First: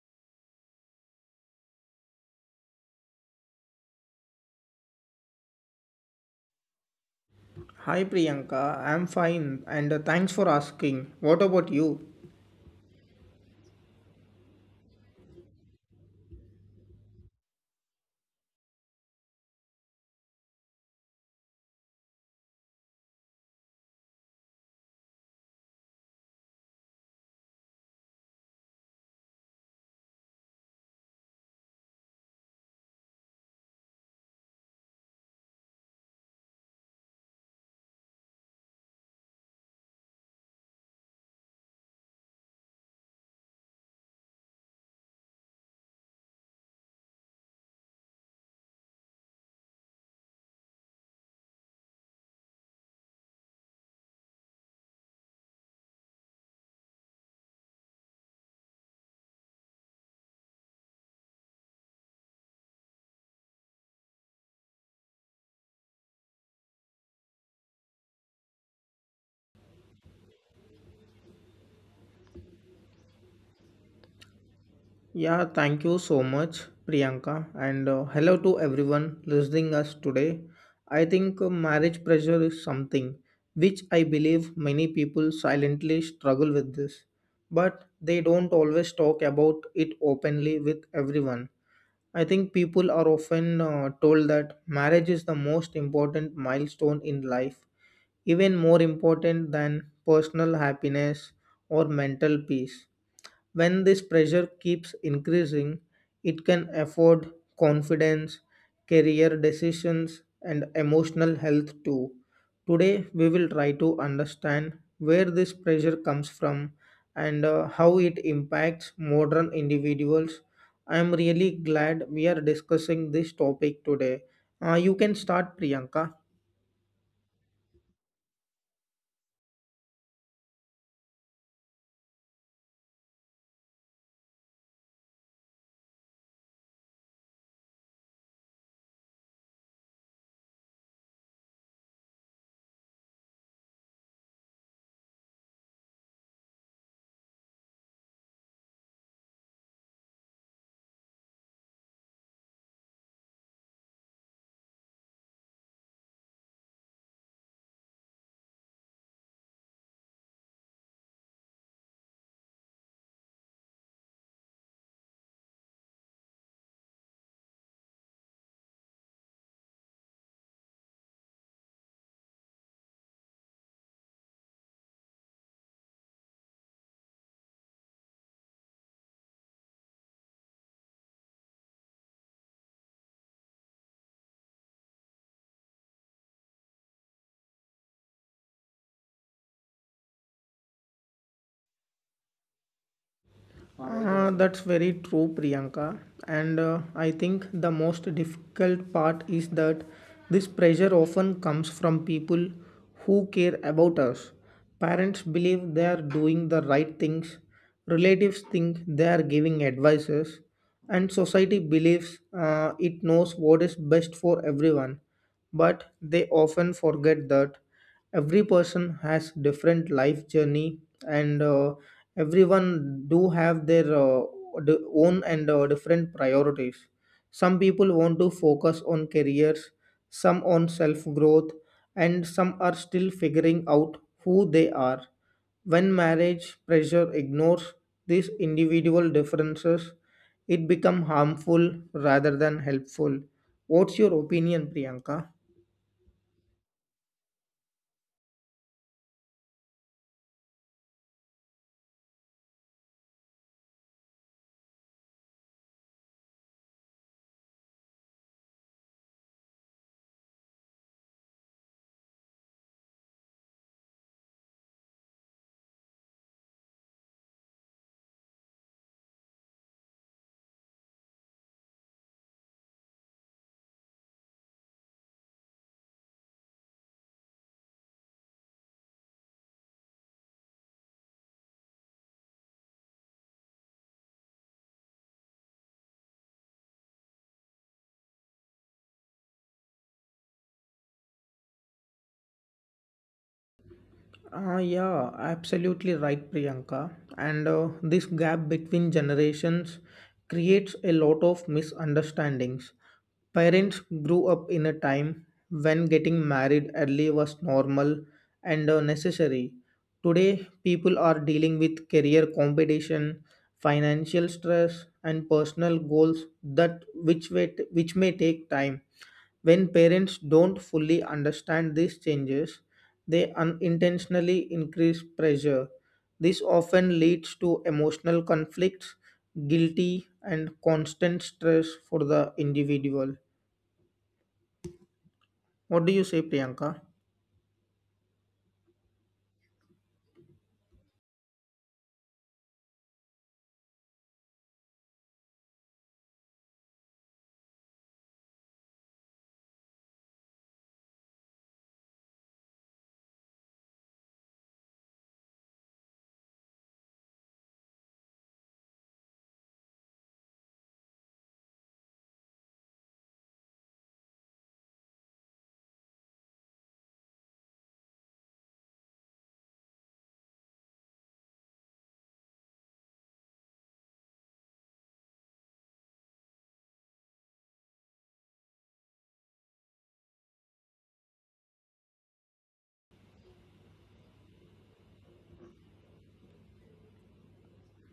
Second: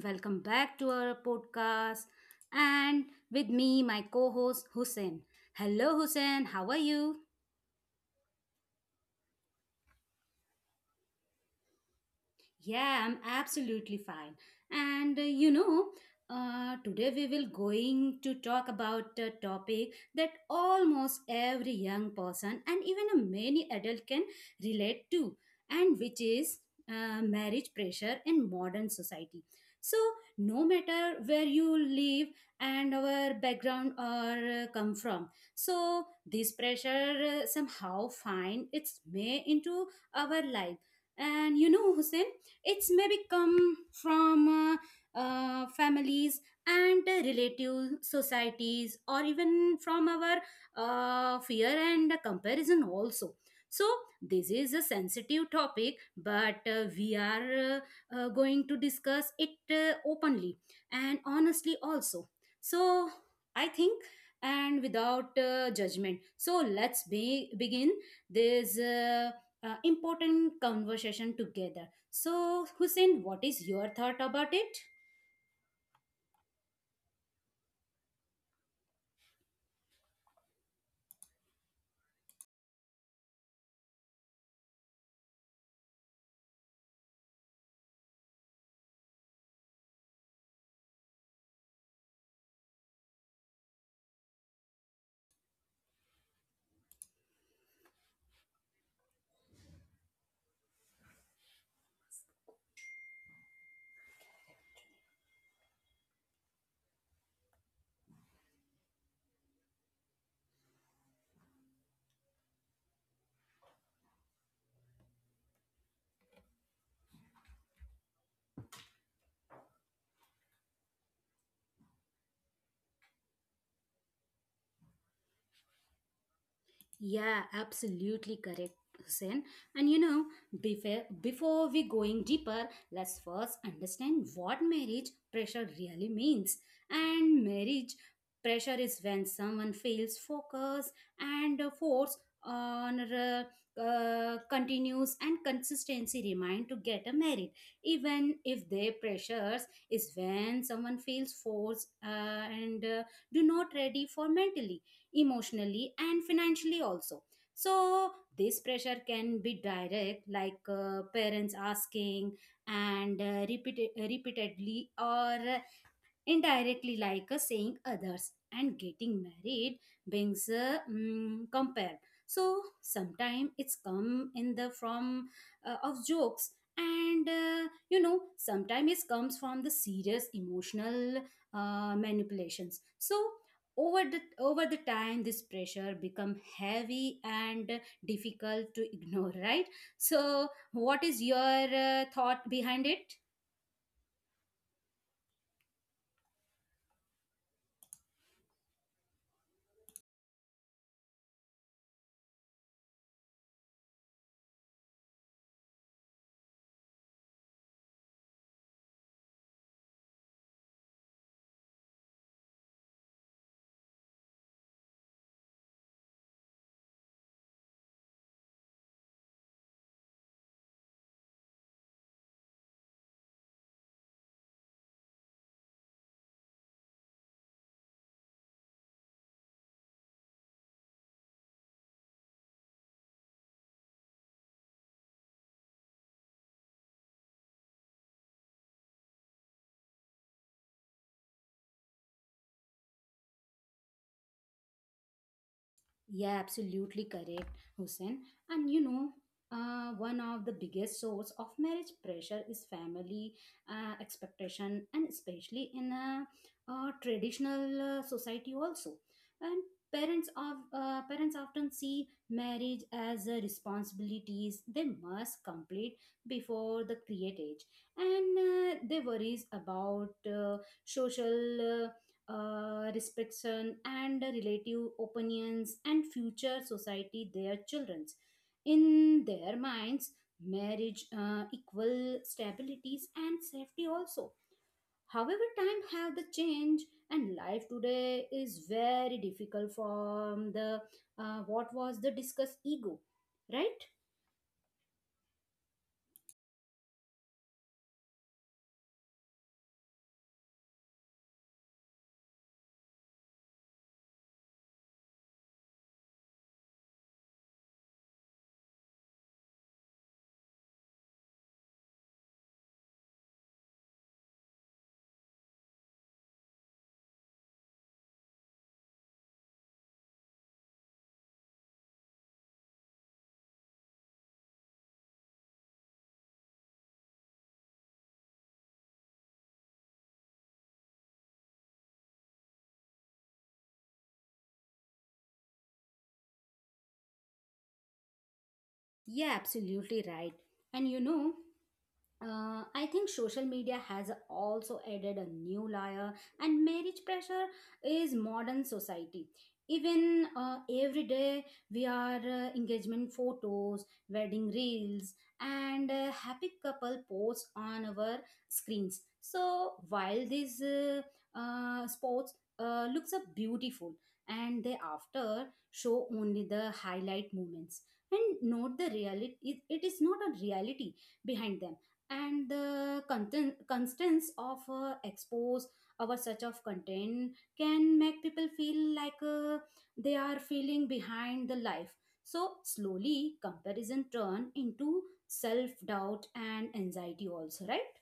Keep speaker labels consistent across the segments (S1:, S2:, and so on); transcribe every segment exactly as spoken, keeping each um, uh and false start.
S1: Welcome back to our podcast. And with me, my co host, Hussein. Hello, Hussein. How are you?
S2: Hi Priyanka, I'm fine and uh, thanks for asking. What about you?
S1: Yeah, I'm absolutely fine. And uh, you know, uh, today we will going to talk about a topic that almost every young person and even a many adult can relate to, and which is uh, marriage pressure in modern society. So, no matter where you live and our background or uh, come from, so this pressure uh, somehow find its way into our life. And you know, Hussein it's maybe come from uh, uh, families and uh, relative societies, or even from our uh, fear and comparison also. So this is a sensitive topic, but uh, we are uh, uh, going to discuss it uh, openly and honestly also. So I think and without uh, judgment. So let's be begin this uh, uh, important conversation together. So, Hussein, what is your thought about it?
S2: Yeah, thank you so much Priyanka and uh, hello to everyone listening us today. I think uh, marriage pressure is something which I believe many people silently struggle with this, but they don't always talk about it openly with everyone. I think people are often uh, told that marriage is the most important milestone in life even more important than personal happiness or mental peace. When this pressure keeps increasing, it can afford confidence, career decisions, and emotional health too. Today, we will try to understand where this pressure comes from and uh, how it impacts modern individuals. I am really glad we are discussing this topic today. Uh, you can start, Priyanka.
S1: Yeah, absolutely correct, Hussein. And you know, before before we going deeper, let's first understand what marriage pressure really means. And marriage pressure is when someone fails focus and uh, force on uh, uh, continues and consistency remind to get a married even if their pressures is when someone feels force uh, and uh, do not ready for mentally emotionally and financially also so this pressure can be direct like uh, parents asking and uh, repeat- repeatedly or indirectly like uh, saying others and getting married brings uh, mm, compare so sometimes it's come in the form uh, of jokes and uh, you know sometimes it comes from the serious emotional uh, manipulations so over the over the time this pressure become heavy and difficult to ignore, right? So what is your uh, thought behind it?
S2: Uh, that's very true, Priyanka. And uh, I think the most difficult part is that this pressure often comes from people who care about us. Parents believe they are doing the right things, relatives think they are giving advices, and society believes uh, it knows what is best for everyone. But they often forget that every person has different life journey and uh, everyone do have their uh, d- own and uh, different priorities. Some people want to focus on careers, some on self growth, and some are still figuring out who they are. When marriage pressure ignores these individual differences, it become harmful rather than helpful. What's your opinion, Priyanka?
S1: Yeah, absolutely correct, Hussein. And you know, uh, one of the biggest source of marriage pressure is family uh, expectation, and especially in a, uh traditional uh, society also. And parents of uh, parents often see marriage as a responsibilities they must complete before the create age, and uh, they worries about uh, social uh, uh, restriction and relative opinions and future society their children's in their minds marriage uh, equal stabilities and safety also however time have the change and life today is very difficult from the uh, what was the discussed ego, right?
S2: Ah, yeah, Absolutely right, Priyanka. And uh, this gap between generations creates a lot of misunderstandings. Parents grew up in a time when getting married early was normal and uh, necessary. Today, people are dealing with career competition, financial stress, and personal goals that which may, which may take time. When parents don't fully understand these changes, they unintentionally increase pressure. This often leads to emotional conflicts, guilty, and constant stress for the individual. What do you say, Priyanka?
S1: Yeah, absolutely right. And you know, Uh, I think social media has also added a new layer, and marriage pressure is modern society. Even uh, every day, we are uh, engagement photos, wedding reels, and uh, happy couple posts on our screens. So while these uh, uh, sports uh, looks up beautiful, and they after show only the highlight moments and not the reality. It, it is not a reality behind them and the content, constants of uh, expose our search of content can make people feel like uh, they are feeling behind the life so slowly comparison turn into self doubt and anxiety also, right?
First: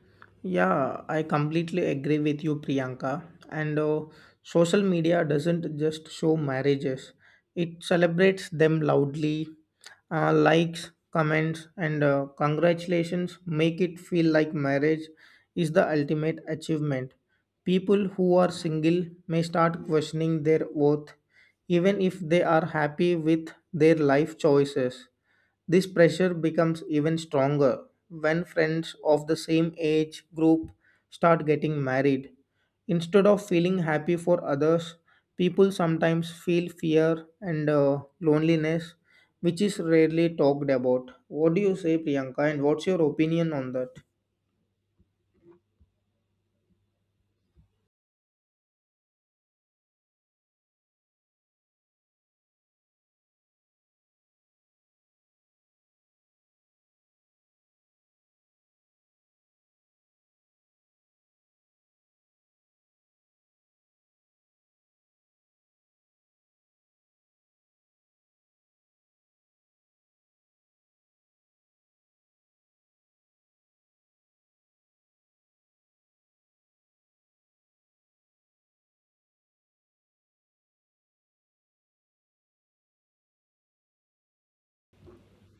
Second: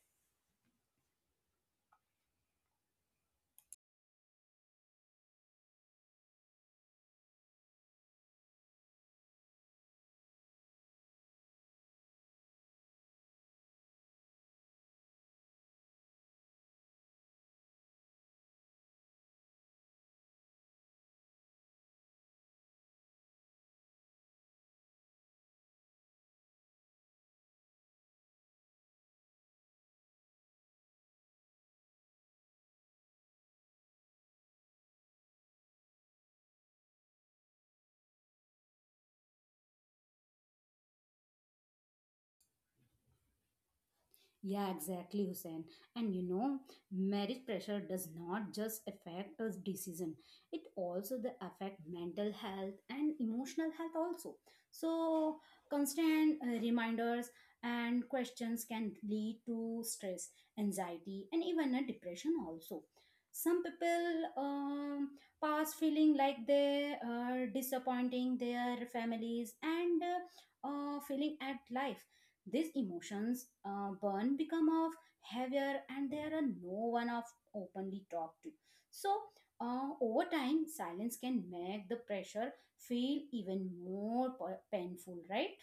S2: Yeah, I completely agree with you, Priyanka. And uh, social media doesn't just show marriages, it celebrates them loudly. Uh, likes, comments, and uh, congratulations make it feel like marriage is the ultimate achievement. People who are single may start questioning their worth, even if they are happy with their life choices. This pressure becomes even stronger when friends of the same age group start getting married. Instead of feeling happy for others, people sometimes feel fear and uh, loneliness, which is rarely talked about. What do you say, Priyanka, and what's your opinion on that?
S1: Yeah, exactly, Hussein. And you know, marriage pressure does not just affect us decision; it also the affect mental health and emotional health also. So, constant uh, reminders and questions can lead to stress, anxiety, and even a depression also. Some people um, pass feeling like they are disappointing their families and uh, uh, feeling at life. These emotions uh, burn become of heavier, and there are no one of openly talked to. So uh, over time, silence can make the pressure feel even more pa- painful, right?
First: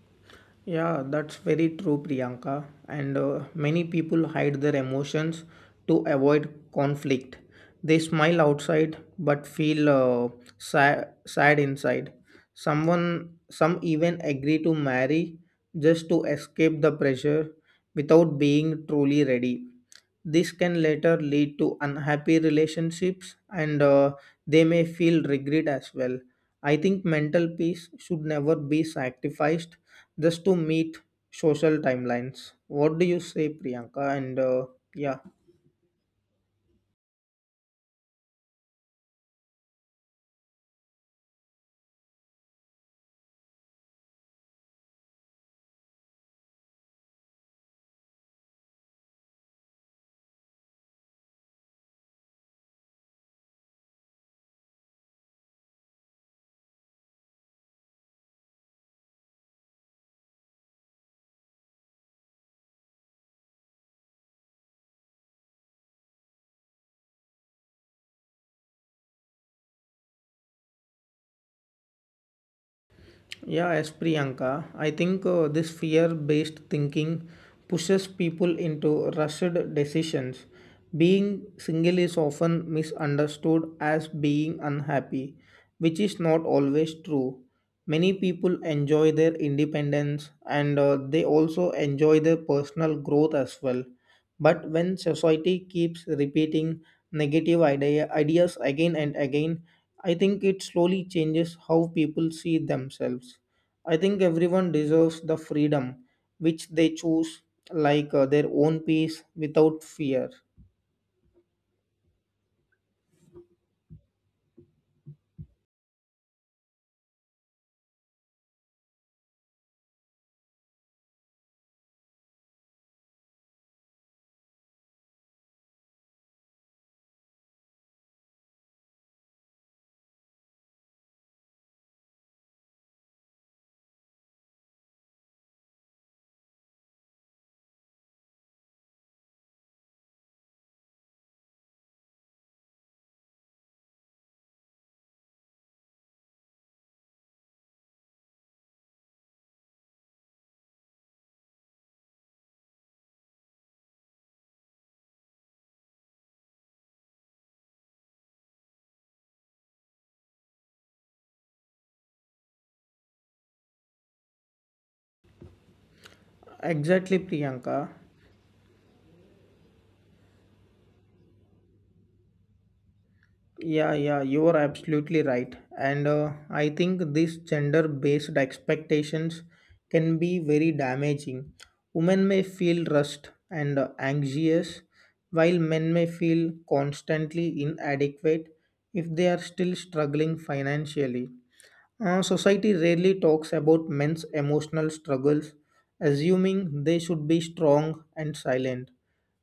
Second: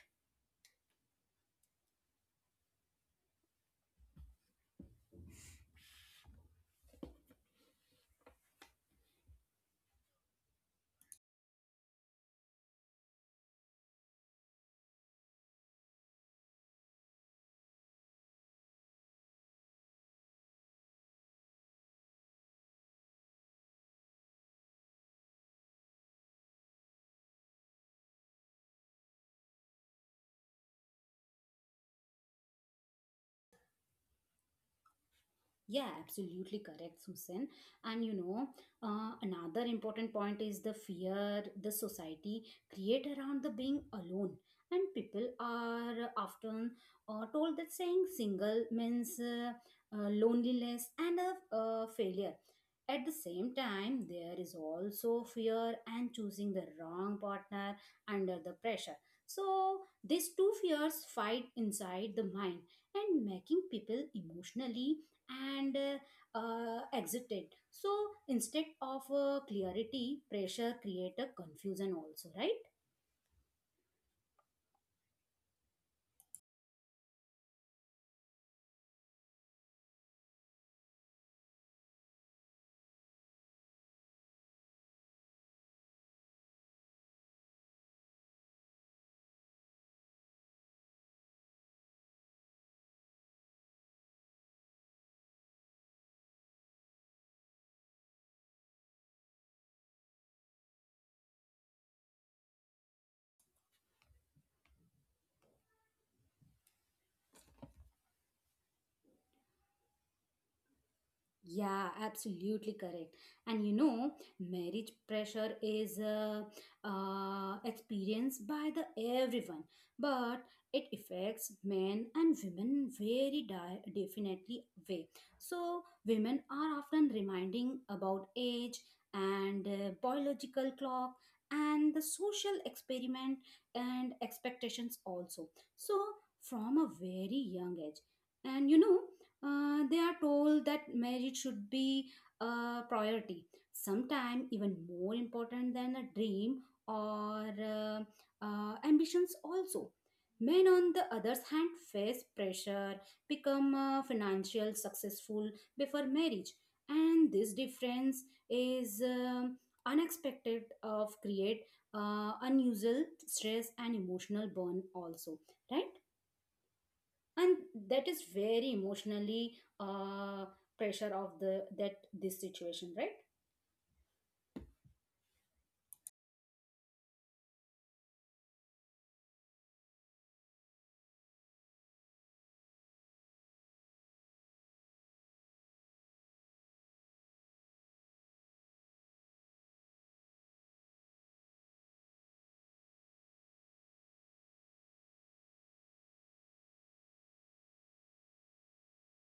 S2: Yeah, that's very true, Priyanka. And uh, many people hide their emotions to avoid conflict. They smile outside but feel uh, sad, sad inside. Someone, some even agree to marry just to escape the pressure without being truly ready. This can later lead to unhappy relationships and uh, they may feel regret as well. I think mental peace should never be sacrificed just to meet social timelines. What do you say, Priyanka? And uh, yeah,
S1: Yeah, absolutely correct, Susan. And you know, uh, another important point is the fear the society create around the being alone. And people are often uh, told that saying single means uh, uh, loneliness and a uh, failure. At the same time, there is also fear and choosing the wrong partner under the pressure. So these two fears fight inside the mind and making people emotionally and uh, uh, exited so instead of uh, clarity pressure create a confusion also, right?
S2: Yeah, as Priyanka, I think uh, this fear based thinking pushes people into rushed decisions. Being single is often misunderstood as being unhappy, which is not always true. Many people enjoy their independence and uh, they also enjoy their personal growth as well. But when society keeps repeating negative idea, ideas again and again, I think it slowly changes how people see themselves. I think everyone deserves the freedom which they choose, like uh, their own peace without fear.
S1: Yeah, absolutely correct. And you know, marriage pressure is uh, uh, experienced by the everyone, but it affects men and women very di- definitely way. So women are often reminding about age and uh, biological clock and the social experiment and expectations also. So from a very young age, and you know uh, they are told that marriage should be a priority, sometimes even more important than a dream or uh, uh, ambitions, also. Men, on the other hand, face pressure, become uh, financial successful before marriage, and this difference is um unexpected of create uh, unusual stress and emotional burn also, right?
S2: Exactly,
S1: And
S2: Priyanka.
S1: that is very emotionally uh, pressure of the that this situation, right?
S2: Yeah, yeah, you are absolutely right. And uh, I think these gender based expectations can be very damaging. Women may feel rushed and uh, anxious, while men may feel constantly inadequate if they are still struggling financially. Uh, society rarely talks about men's emotional struggles, assuming they should be strong and silent.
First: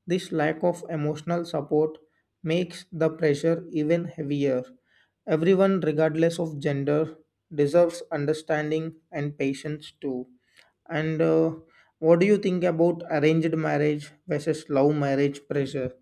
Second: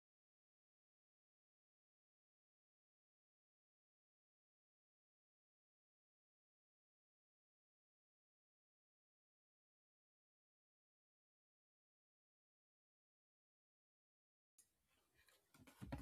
S2: This lack of emotional support makes the pressure even heavier. Everyone, regardless of gender, deserves understanding and patience too. And uh, what do you think about arranged marriage versus love marriage pressure?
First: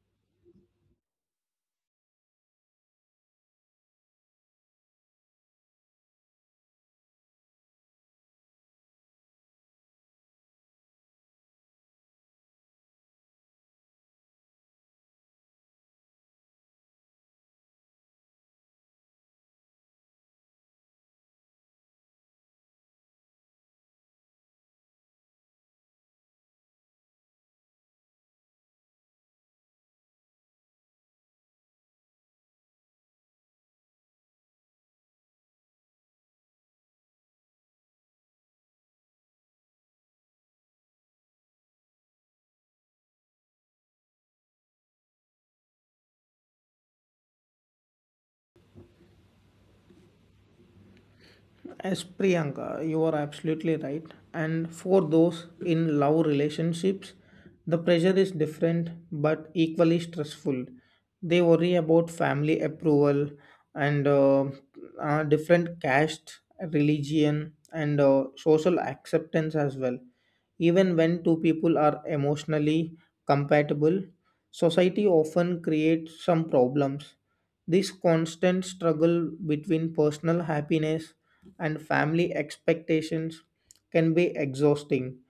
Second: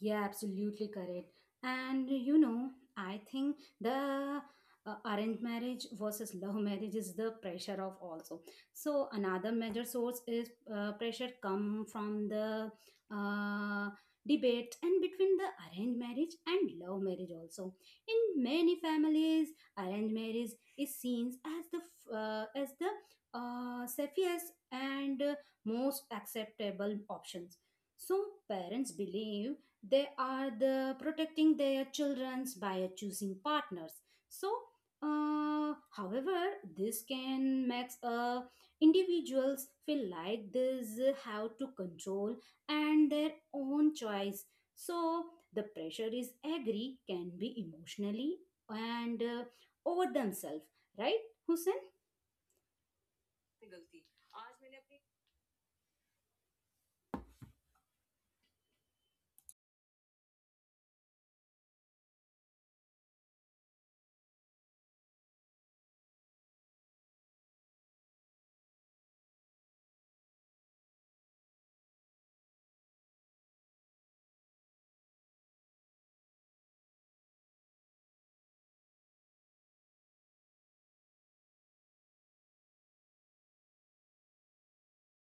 S1: Yeah, absolutely correct. And you know, I think the uh, arranged marriage versus love marriage is the pressure of also. So another major source is uh, pressure come from the uh, debate and between the arranged marriage and love marriage also. In many families, arranged marriage is seen as the f- uh, as the uh, safest and uh, most acceptable options. So parents believe they are the protecting their children's by choosing partners so uh, however this can make uh, individuals feel like this have to control and their own choice so the pressure is agree can be emotionally and uh, over themselves, right Hussein?
S2: As Priyanka, you are absolutely right. And for those in love relationships, the pressure is different but equally stressful. They worry about family approval and uh, uh, different caste, religion, and uh, social acceptance as well. Even when two people are emotionally compatible, society often creates some problems. This constant struggle between personal happiness and family expectations can be exhausting.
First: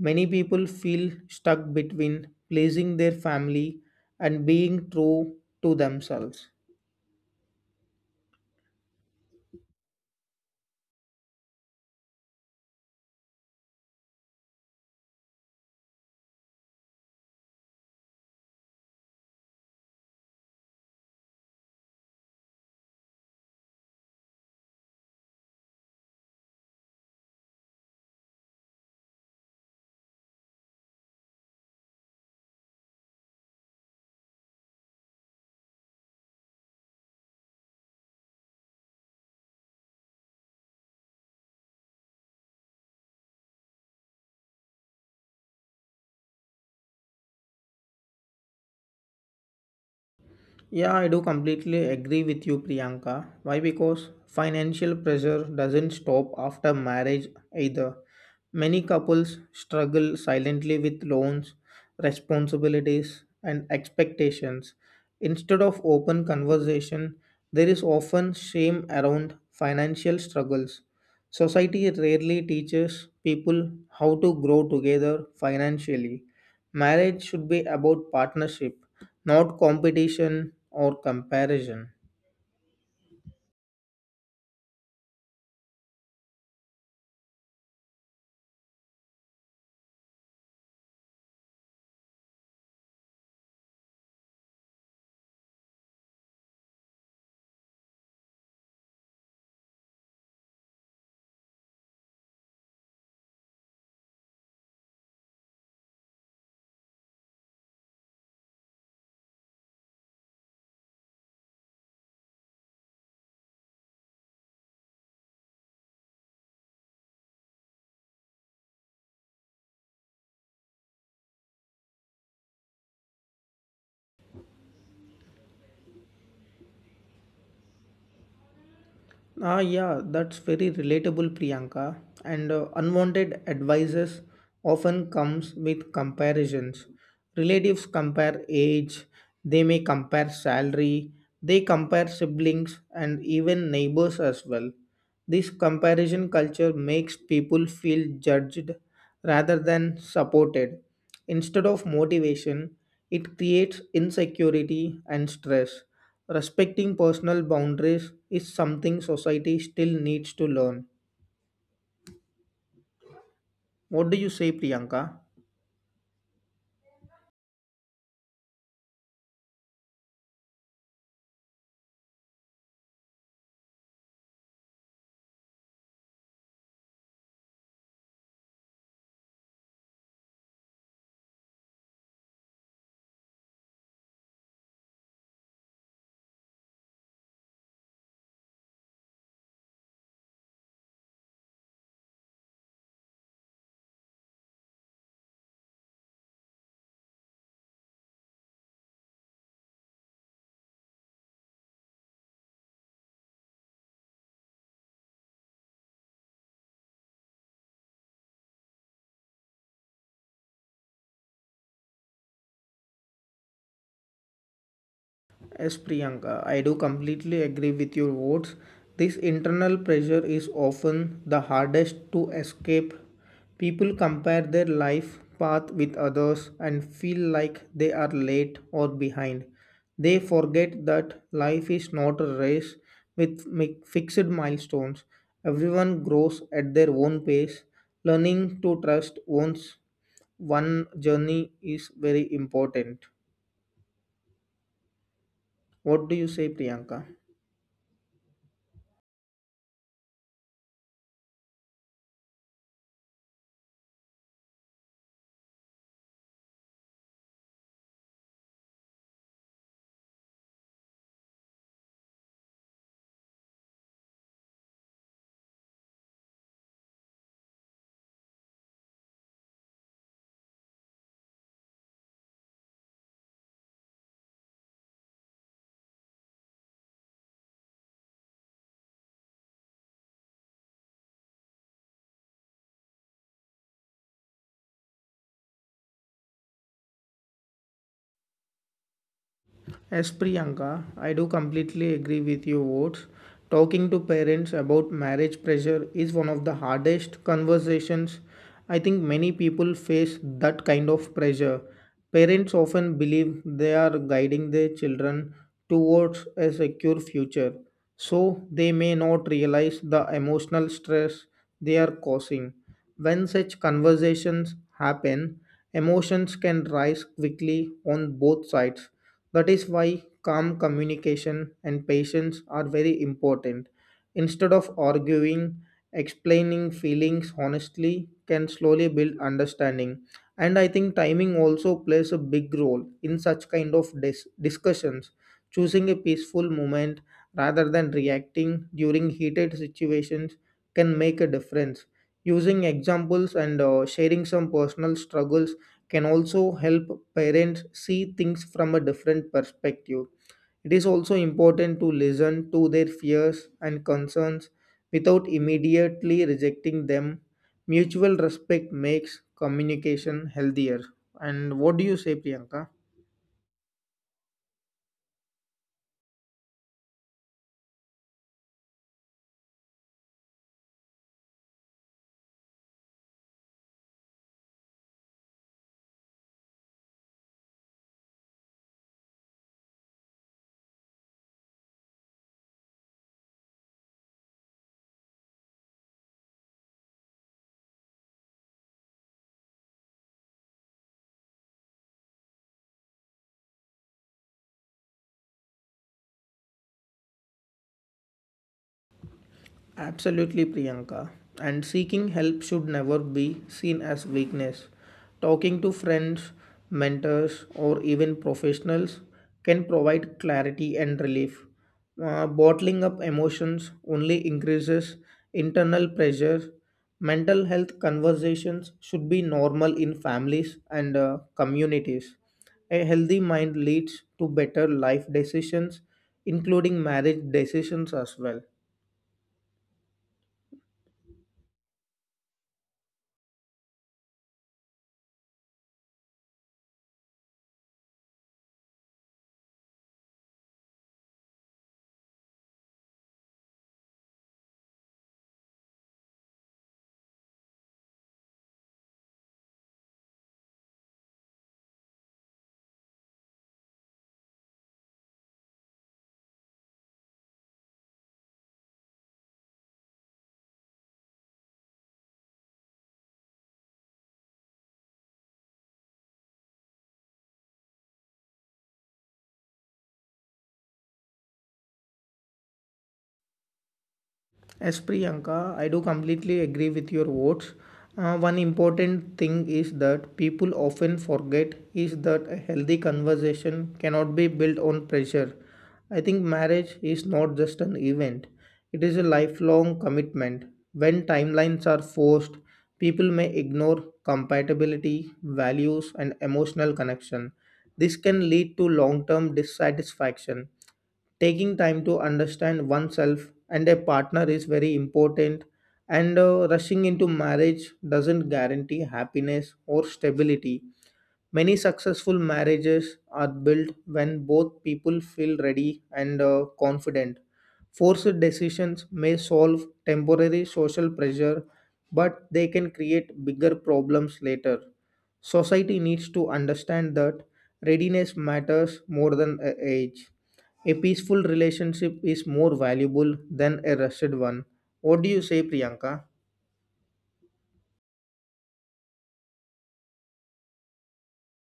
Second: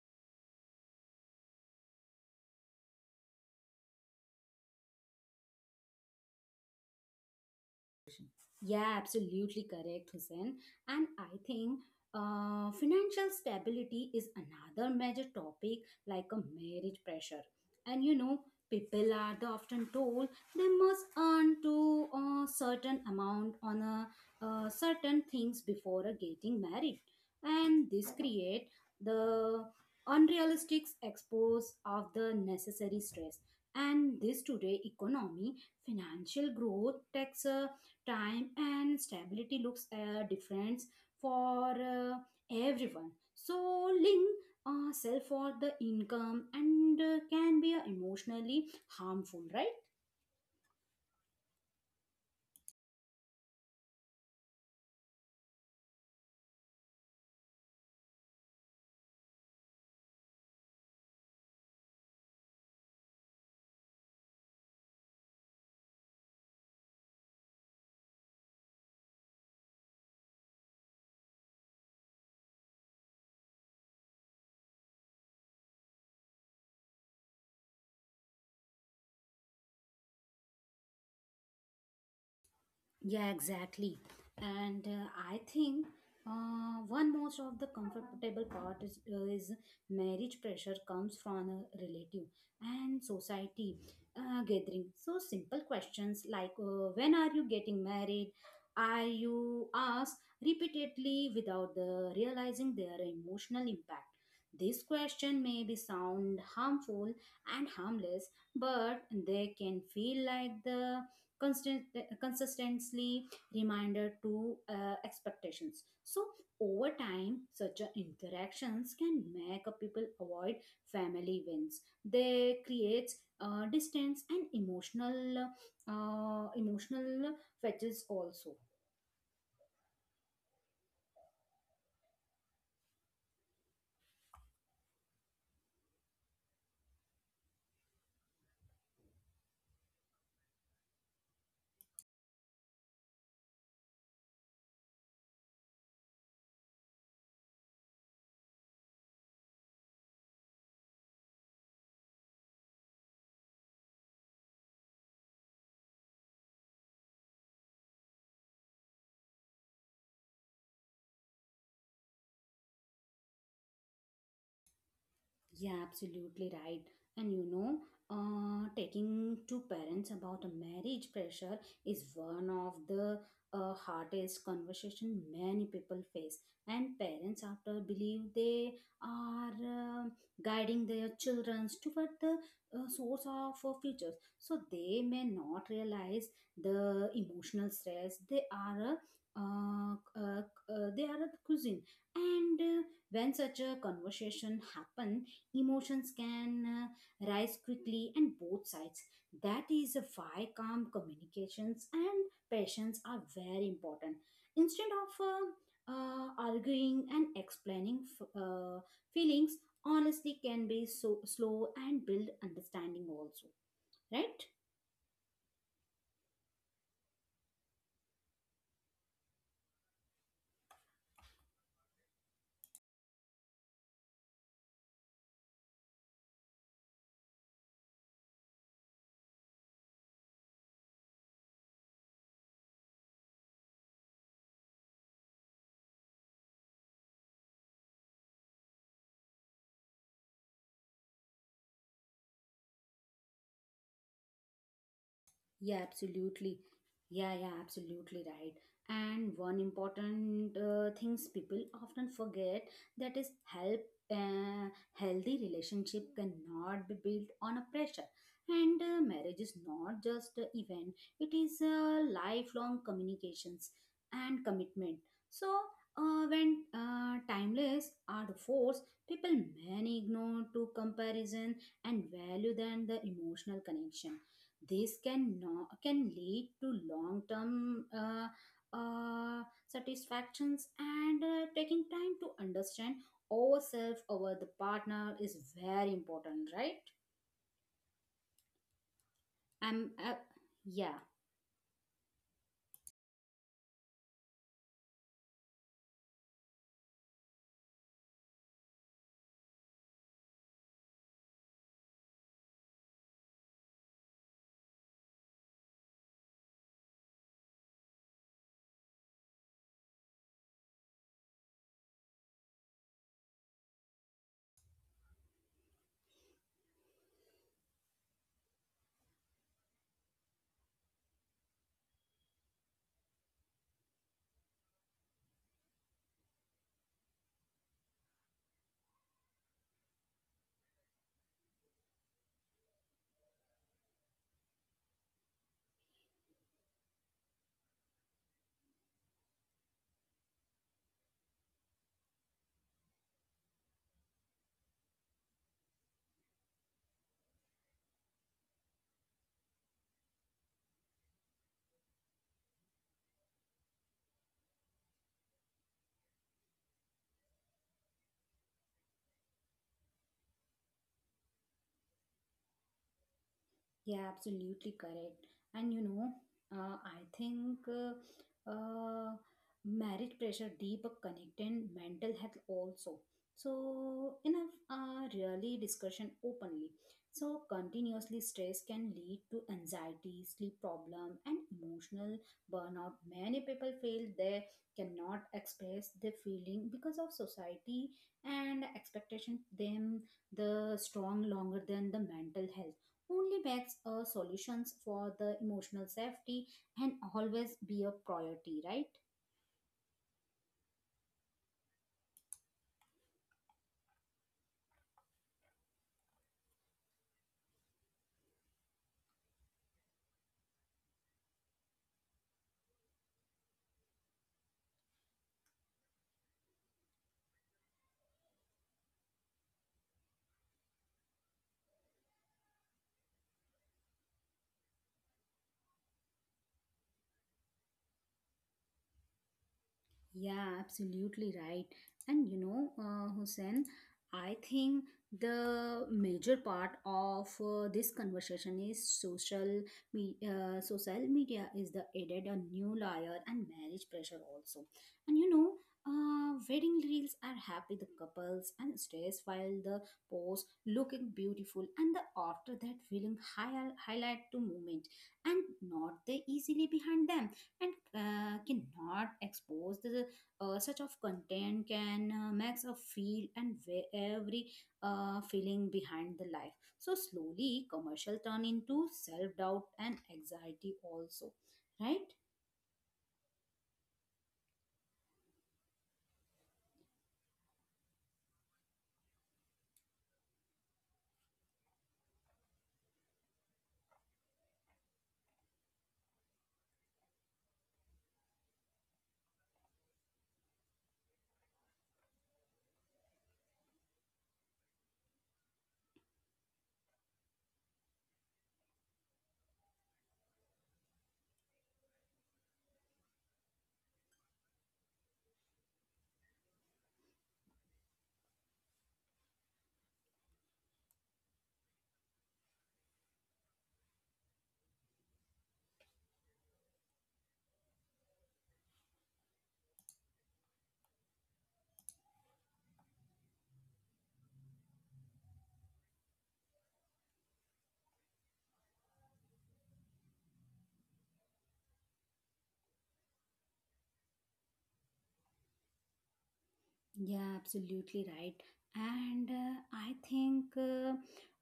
S2: Many people feel stuck between pleasing their family and being true to themselves.
S1: Yeah, absolutely correct, Hussein. And I think uh, financial stability is another major topic, like a marriage pressure. And you know, people are the often told they must earn to a certain amount on a uh, certain things before uh, getting married, and this create the unrealistic expose of the necessary stress. And this today economy, financial growth takes a time and stability looks uh, different for uh, everyone so link uh, self for the income and uh, can be uh, emotionally harmful, right?
S2: Yeah, I do completely agree with you, Priyanka. Why? Because financial pressure doesn't stop after marriage either. Many couples struggle silently with loans, responsibilities, and expectations. Instead of open conversation, there is often shame around financial struggles. Society rarely teaches people how to grow together financially. Marriage should be about partnership, not competition or comparison.
S1: Yeah, exactly. And uh, I think uh, one most of the comfortable part is, uh, is marriage pressure comes from a relative and society uh, gathering. So simple questions like uh, when are you getting married? Are you asked repeatedly without the realizing their emotional impact. This question may be sound harmful and harmless, but they can feel like the constant, consistently reminder to uh, expectations so over time such a interactions can make a people avoid family events they create uh, distance and emotional uh, emotional fetches also.
S2: Ah, yeah, that's very relatable, Priyanka. And uh, unwanted advices often comes with comparisons. Relatives compare age, they may compare salary, they compare siblings and even neighbors as well. This comparison culture makes people feel judged rather than supported. Instead of motivation, it creates insecurity and stress. Respecting personal boundaries is something society still needs to learn. What do you say, Priyanka?
S1: Yeah, absolutely right. And you know, uh, taking to parents about a marriage pressure is one of the uh, hardest conversation many people face. And parents after believe they are uh, guiding their children toward the uh, source of uh, futures. So they may not realize the emotional stress they are. A, uh, uh, uh, they are a cousin and uh, when such a conversation happens emotions can uh, rise quickly and both sides that is why calm communications and patience are very important instead of uh, uh, arguing and explaining f- uh, feelings honesty can be so slow and build understanding also, right?
S2: Yes, Priyanka, I do completely agree with your words. This internal pressure is often the hardest to escape. People compare their life path with others and feel like they are late or behind. They forget that life is not a race with mi- fixed milestones. Everyone grows at their own pace. Learning to trust one's one journey is very important.
S1: Yeah,
S2: What do you say,
S1: absolutely.
S2: Priyanka?
S1: Yeah, yeah, absolutely right. And one important uh, things people often forget that is help. Uh, healthy relationship cannot be built on a pressure. And uh, marriage is not just an event; it is a lifelong communications and commitment. So uh, when uh, timeless are the force, people many ignore to comparison and value than the emotional connection this can no, can lead to long term uh, uh, satisfactions and uh, taking time to understand ourselves over the partner is very important, right? I'm
S2: As
S1: uh,
S2: Priyanka,
S1: Yeah.
S2: I do completely agree with your words. Talking to parents about marriage pressure is one of the hardest conversations. I think many people face that kind of pressure. Parents often believe they are guiding their children towards a secure future, so they may not realize the emotional stress they are causing. When such conversations happen, emotions can rise quickly on both sides that is why calm communication and patience are very important. Instead of arguing, explaining feelings honestly can slowly build understanding. And I think timing also plays a big role in such kind of dis- discussions. Choosing a peaceful moment rather than reacting during heated situations can make a difference. Using examples and uh, sharing some personal struggles can also help parents see things from a different perspective. It is also important to listen to their fears and concerns without immediately rejecting them. Mutual respect makes communication healthier. And what do you say, Priyanka?
S1: Yeah, absolutely correct. And you know, uh, I think uh, uh, marriage pressure deep connected mental health also. So in a uh, really discussion openly. So continuously stress can lead to anxiety, sleep problem, and emotional burnout. Many people feel they cannot express their feeling because of society and expectation them the strong longer than the mental health only makes uh, solutions for the emotional safety and always be a priority, right?
S2: Absolutely, Priyanka. And seeking help should never be seen as weakness. Talking to friends, mentors, or even professionals can provide clarity and relief. Uh, bottling up emotions only increases internal pressure. Mental health conversations should be normal in families and uh, communities. A healthy mind leads to better life decisions, including marriage decisions as well.
S1: Yeah, absolutely right. And you know, uh, Hussein, I think the major part of uh, this conversation is social me- uh, social media is the added a new layer and marriage pressure also. And you know, uh, wedding reels are happy the couples and stress while the pose looking beautiful and the after that feeling high, highlight to moment and not the easily behind them and uh, cannot expose the uh, such of content can uh, makes a feel and ve- every uh, feeling behind the life so slowly commercial turn into self doubt and anxiety also, right?
S2: As Priyanka, I do completely agree with your words. Uh, one important thing is that people often forget is that a healthy conversation cannot be built on pressure. I think marriage is not just an event, it is a lifelong commitment. When timelines are forced, people may ignore compatibility, values, and emotional connection. This can lead to long term dissatisfaction. Taking time to understand oneself and a partner is very important, and uh, rushing into marriage doesn't guarantee happiness or stability. Many successful marriages are built when both people feel ready and uh, confident. Forced decisions may solve temporary social pressure, but they can create bigger problems later. Society needs to understand that readiness matters more than uh, age. A peaceful relationship is more valuable than a rushed one. What do you say, Priyanka?
S1: Yeah, absolutely right. And uh, I think uh,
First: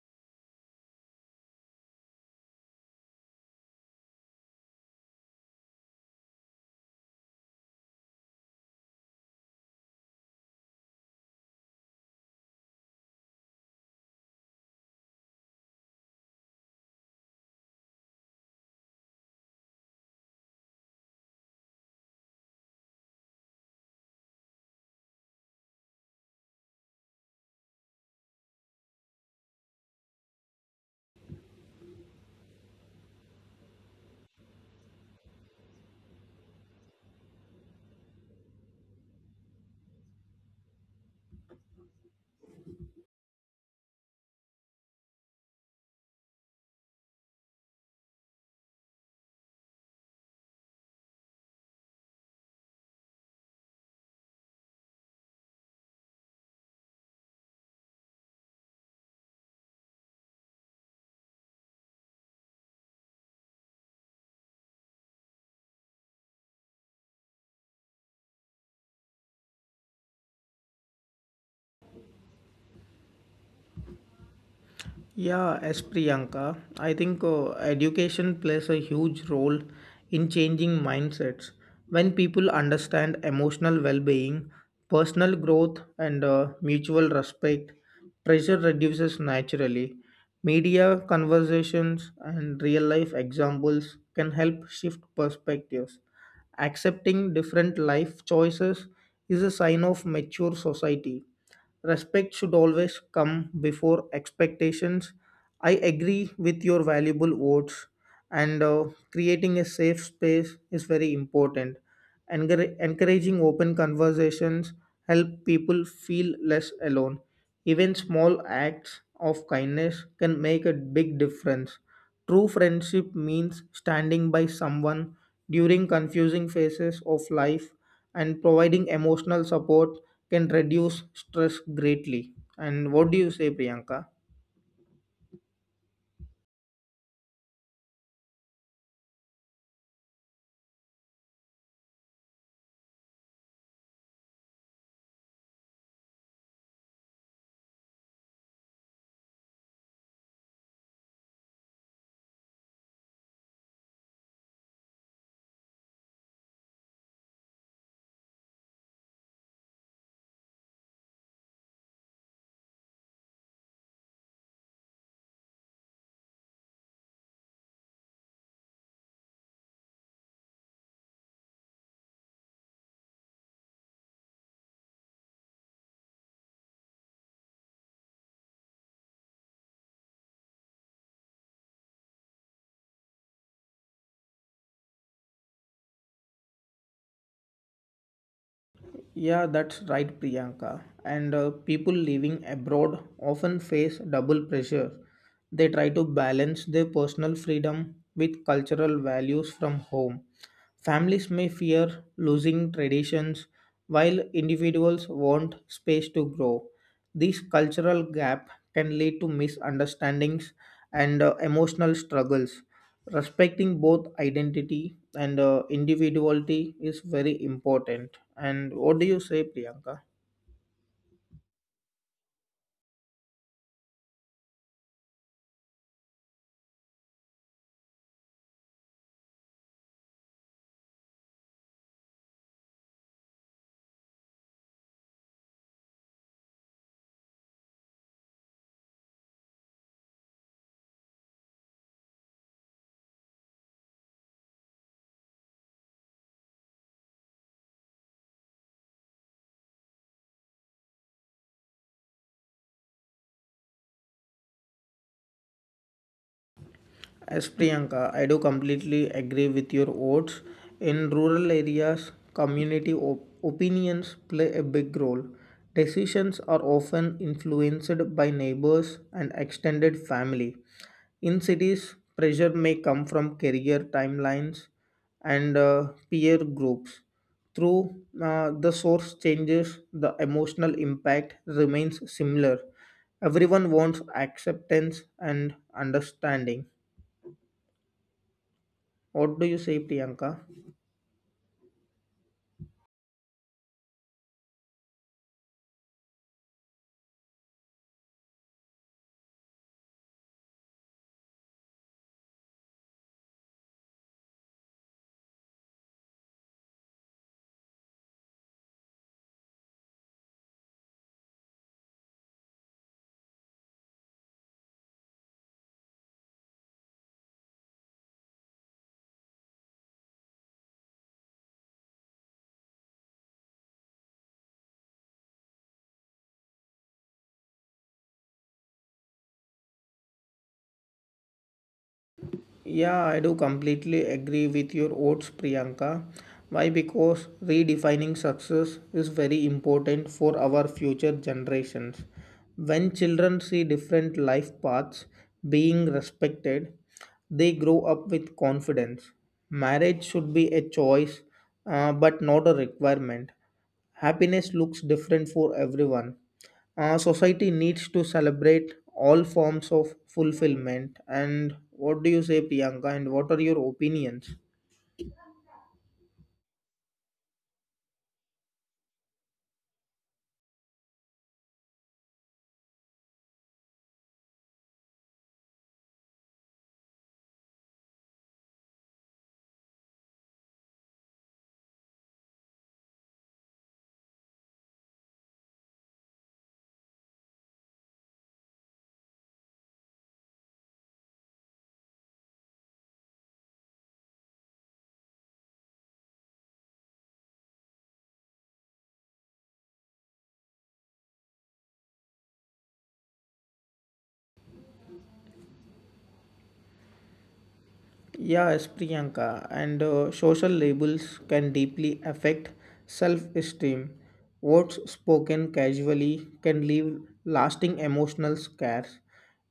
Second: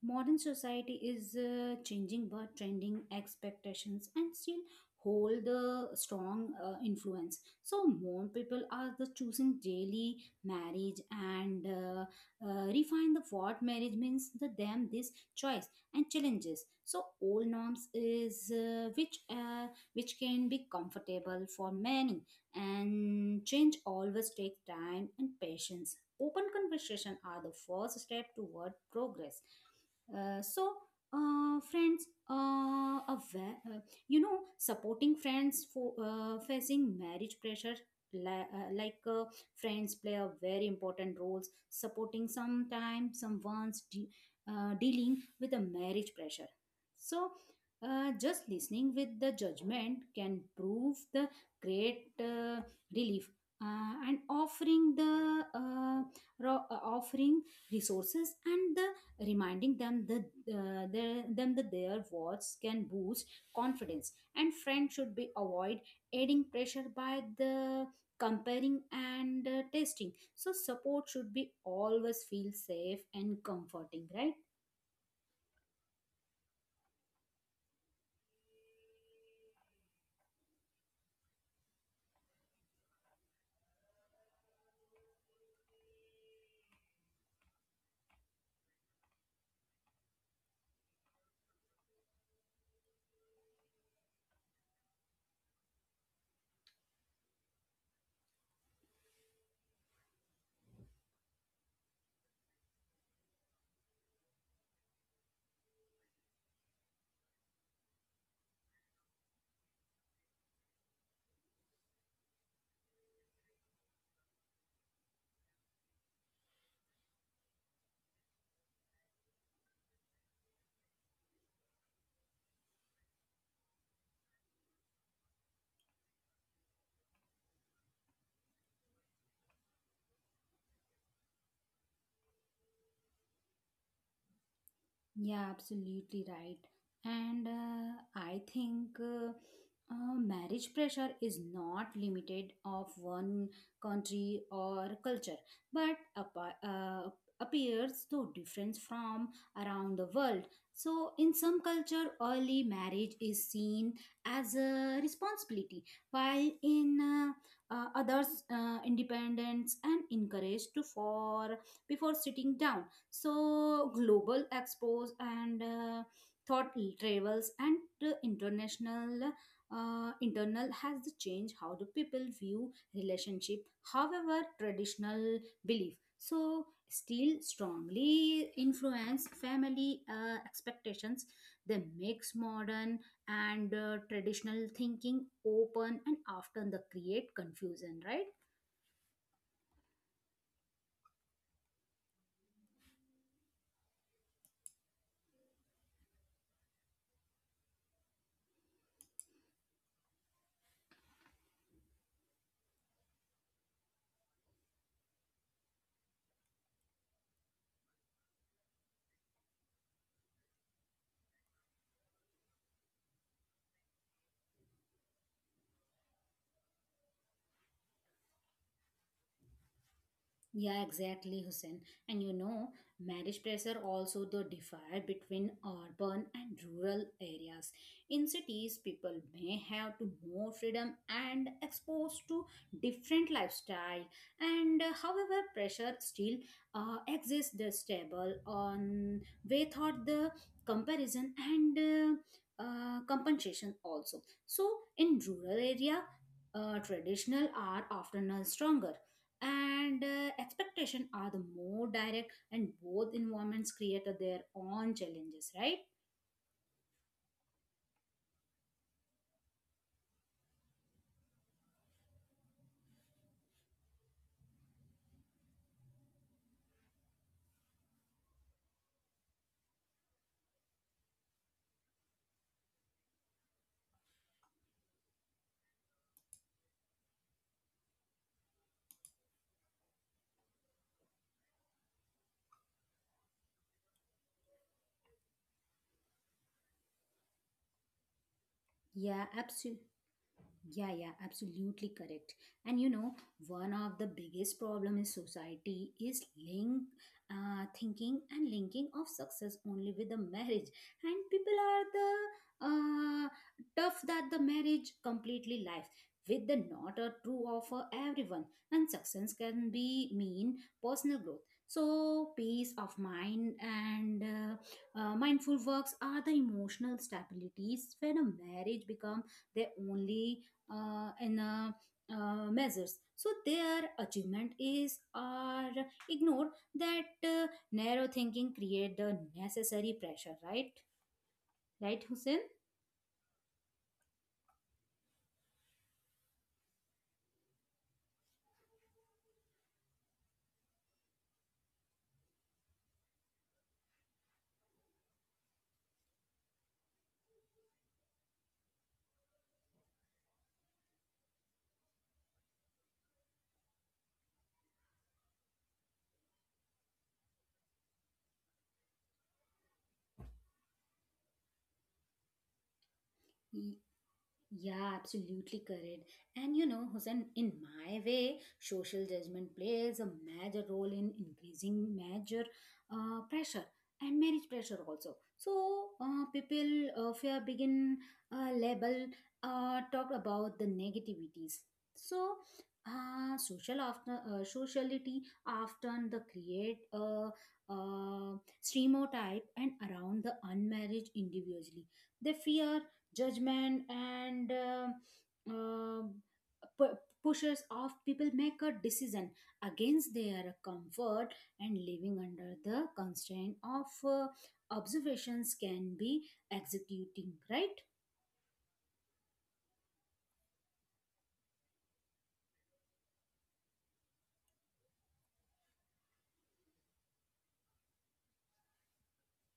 S1: modern society is uh, changing, but trending expectations and still hold the strong uh, influence. So more people are the choosing daily marriage and uh, uh, refine the what marriage means the them this choice and challenges. So old norms is uh, which uh, which can be comfortable for many, and change always takes time, and patience, open conversation are the first step toward progress. uh, so uh, Friends uh, aware, uh, you know supporting friends for uh, facing marriage pressure, li- uh, like uh, friends play a very important roles supporting sometimes someone's de- uh, dealing with a marriage pressure. so uh, just listening with the judgment can prove the great uh, relief, uh, and offering the uh, ro- uh, offering resources and the reminding them that, uh, their, them that their words can boost confidence, and friends should be avoid adding pressure by the comparing and uh, testing, so support should be always feel safe and comforting, right?
S2: Yeah, as Priyanka, I think uh, education plays a huge role in changing mindsets. When people understand emotional well being, personal growth, and uh, mutual respect, pressure reduces naturally. Media conversations and real life examples can help shift perspectives. Accepting different life choices is a sign of mature society. Respect should always come before expectations. I agree with your valuable votes, and uh, creating a safe space is very important. Encour- encouraging open conversations help people feel less alone. Even small acts of kindness can make a big difference. True friendship means standing by someone during confusing phases of life and providing emotional support can reduce stress greatly. And what do you say, Priyanka?
S1: Yeah, absolutely right. And uh, I think uh, uh, marriage pressure is not limited of one country or culture, but appa- uh, appears to difference from around the world. So in some culture, early marriage is seen as a responsibility, while in uh, uh, others, uh, independence and encouraged to for before sitting down. So global expos and uh, thought travels and uh, international uh, internal has the change how the people view relationship. However, traditional belief so still strongly influence family uh, expectations. They makes modern and uh, traditional thinking open and often the create confusion, right?
S2: Yeah, that's right, Priyanka. And uh, people living abroad often face double pressure. They try to balance their personal freedom with cultural values from home. Families may fear losing traditions, while individuals want space to grow. This cultural gap can lead to misunderstandings and uh, emotional struggles. Respecting both identity and uh, individuality is very important. And what do you say, Priyanka?
S1: Yeah, exactly, Hussein. And you know, marriage pressure also the differ between urban and rural areas. In cities, people may have to more freedom and exposed to different lifestyle. And uh, however, pressure still uh, exists the stable on without the comparison and uh, uh, compensation also. So in rural area, uh, traditional are often uh, stronger, and uh, expectation are the more direct, and both environments create their own challenges, right?
S2: As Priyanka, I do completely agree with your words. In rural areas, community op- opinions play a big role. Decisions are often influenced by neighbors and extended family. In cities, pressure may come from career timelines and uh, peer groups. Through uh, the source changes, the emotional impact remains similar. Everyone wants acceptance and understanding.
S1: Yeah,
S2: What do you say,
S1: absolutely.
S2: Priyanka?
S1: Yeah, yeah, absolutely correct. And you know, one of the biggest problem in society is link uh, thinking and linking of success only with the marriage. And people are the uh, tough that the marriage completely life with the not a true offer everyone. And success can be mean personal growth. So peace of mind and uh, uh, mindful works are the emotional stabilities when a marriage become their only uh, and uh, uh, measures, so their achievement is are ignored. That uh, narrow thinking create the necessary pressure, right? Right, Hussein.
S2: Yeah, I do completely agree with your words, Priyanka. Why? Because redefining success is very important for our future generations. When children see different life paths being respected, they grow up with confidence. Marriage should be a choice, uh, but not a requirement. Happiness looks different for everyone. Uh, society needs to celebrate all forms of fulfillment. And what do you say, Priyanka? And what are your opinions?
S1: Yeah, absolutely correct. And you know, Hussein, in my way, social judgment plays a major role in increasing major uh, pressure and marriage pressure also. So uh, people uh, fear begin uh, label, uh, talk about the negativities. So uh, social after uh, sociality often the create a uh stereotype and around the unmarried individually. They fear judgment and um um, pu- pushes off people make a decision against their comfort, and living under the constraint of uh, observations can be executing, right?
S2: Yeah, yes, Priyanka, and uh, social labels can deeply affect self esteem. Words spoken casually can leave lasting emotional scars.